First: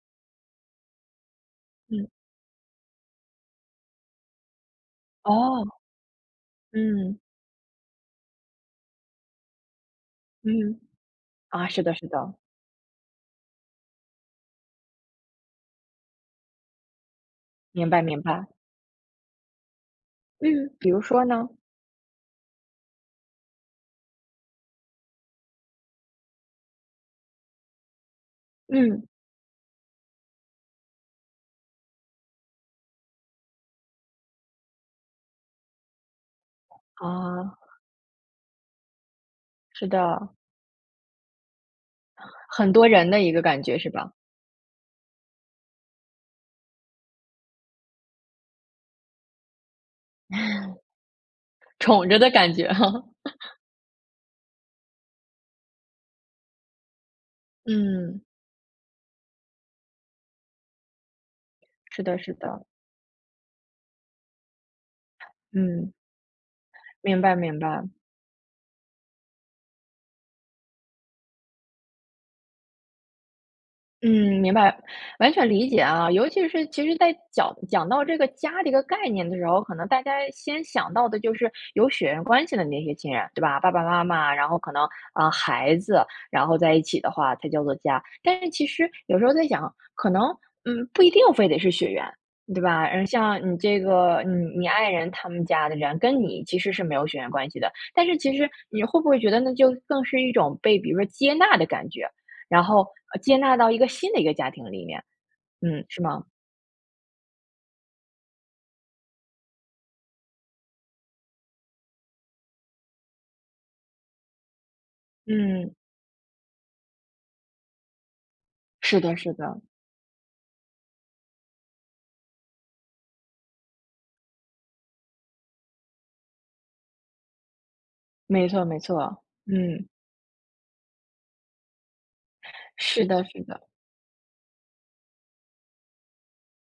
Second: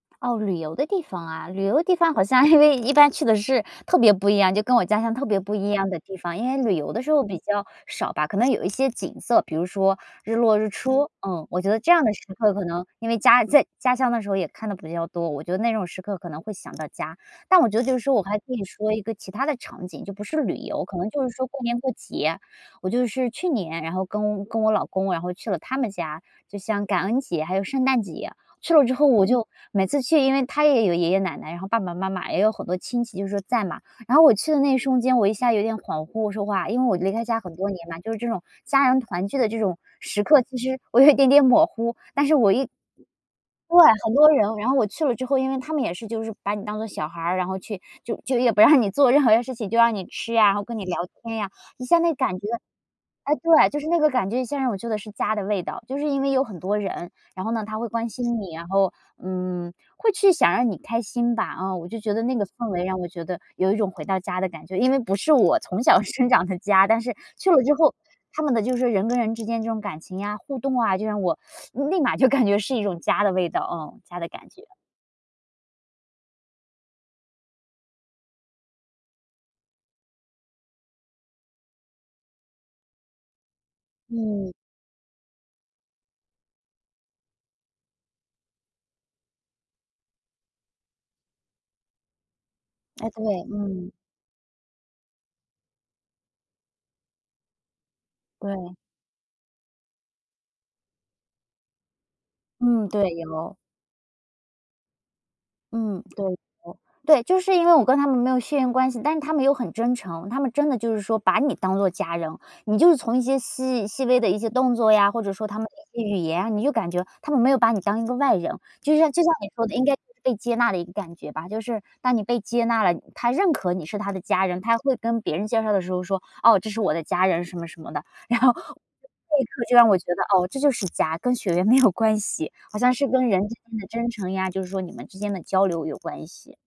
哦，旅游的地方啊旅游的地嗯。方好像因为一般去的是特别不一样就跟我家乡特别不哦。一样的地方，因为旅游的时嗯。候比较少吧，可能有一些景色，比如说日落日嗯，出，呃，我啊，觉得是这的样是的时的。刻可能因为家在家乡的时候也看得比较多，我觉得那种时刻可能会想到家。但我觉得明就是白说明我还可白。以说一个其他的场景，就不是旅嗯，游，比可如能说就是说，呢？过年过节，我就是去年，然后跟跟我老公，然后去了他们家，就像感恩节还有圣诞节，去了之嗯。后我就每次去，因为他也有爷爷奶奶，然后爸爸妈妈也有很多亲戚就是在嘛，然后我去的那一瞬间，我一下有点恍惚我说话，因为我离开家很啊。多年了，就是这种家人团聚的这种是时的。刻，其实我有一点点模糊，但是我一很多人的一个感对，觉是吧？很多人，然后我去了之后，因为他们也是就是把你当做小孩，然后去就就也不让你做任何的事情就让你吃呀，然后跟你聊天呀，一下宠那着的感觉感觉哈。唉 对，就是那个感觉现在让我觉得是家的味道，就是因为有很多人，然后呢他会关嗯。心你，然后，嗯，会去想让你开心吧，啊，我就是觉的得是那个的。氛围让我觉得有一种回到家的感觉，因为不是我从嗯。小生长的家，但是明白去明了之白。后，他们的就是人跟人之间这种感情呀，互动啊，就让我 立马就感觉是一种家的味道，哦，家的嗯，感明觉。白，完全理解啊，尤其是其实在讲讲到这个家的这个概念的时候，可能大家先想到的就是有血缘关系的那些亲人，对吧，爸爸妈妈，然嗯。后可能，啊，孩子，然后在一起的话才叫做家。但是其实有时候在想，可能，嗯，不一定非得是血缘对吧，呃，哎，像对，你这嗯。个，嗯，你爱人他们家的人跟你其实是没有血缘关系的，但是其实对。你会不会觉得那就更是一种被比如说接纳的感觉，然后，嗯，对，呃，接纳有。到一个新的一个家庭里面。嗯，是嗯，吗？对的。对，就是因为我跟他们没有血缘关系，但是他们又很真诚，他们真的就是说把你当做家人，你就是从一些细细微的一些动作呀，或者说他们嗯。语言，你就感觉他们没有把你当一个外人，就是像的就是像你的。说的应该被接纳的一个感觉吧，就是当你被接纳了，他认可你是他的家人，他会跟别人介绍的时候说，"哦，这是我的家人什么什么的，然没后错没错，立刻就嗯。让我觉得哦这就是家，跟血缘没有关系，好像是是的跟人是之的。间的真诚呀，就是说你们之间的交流有关系。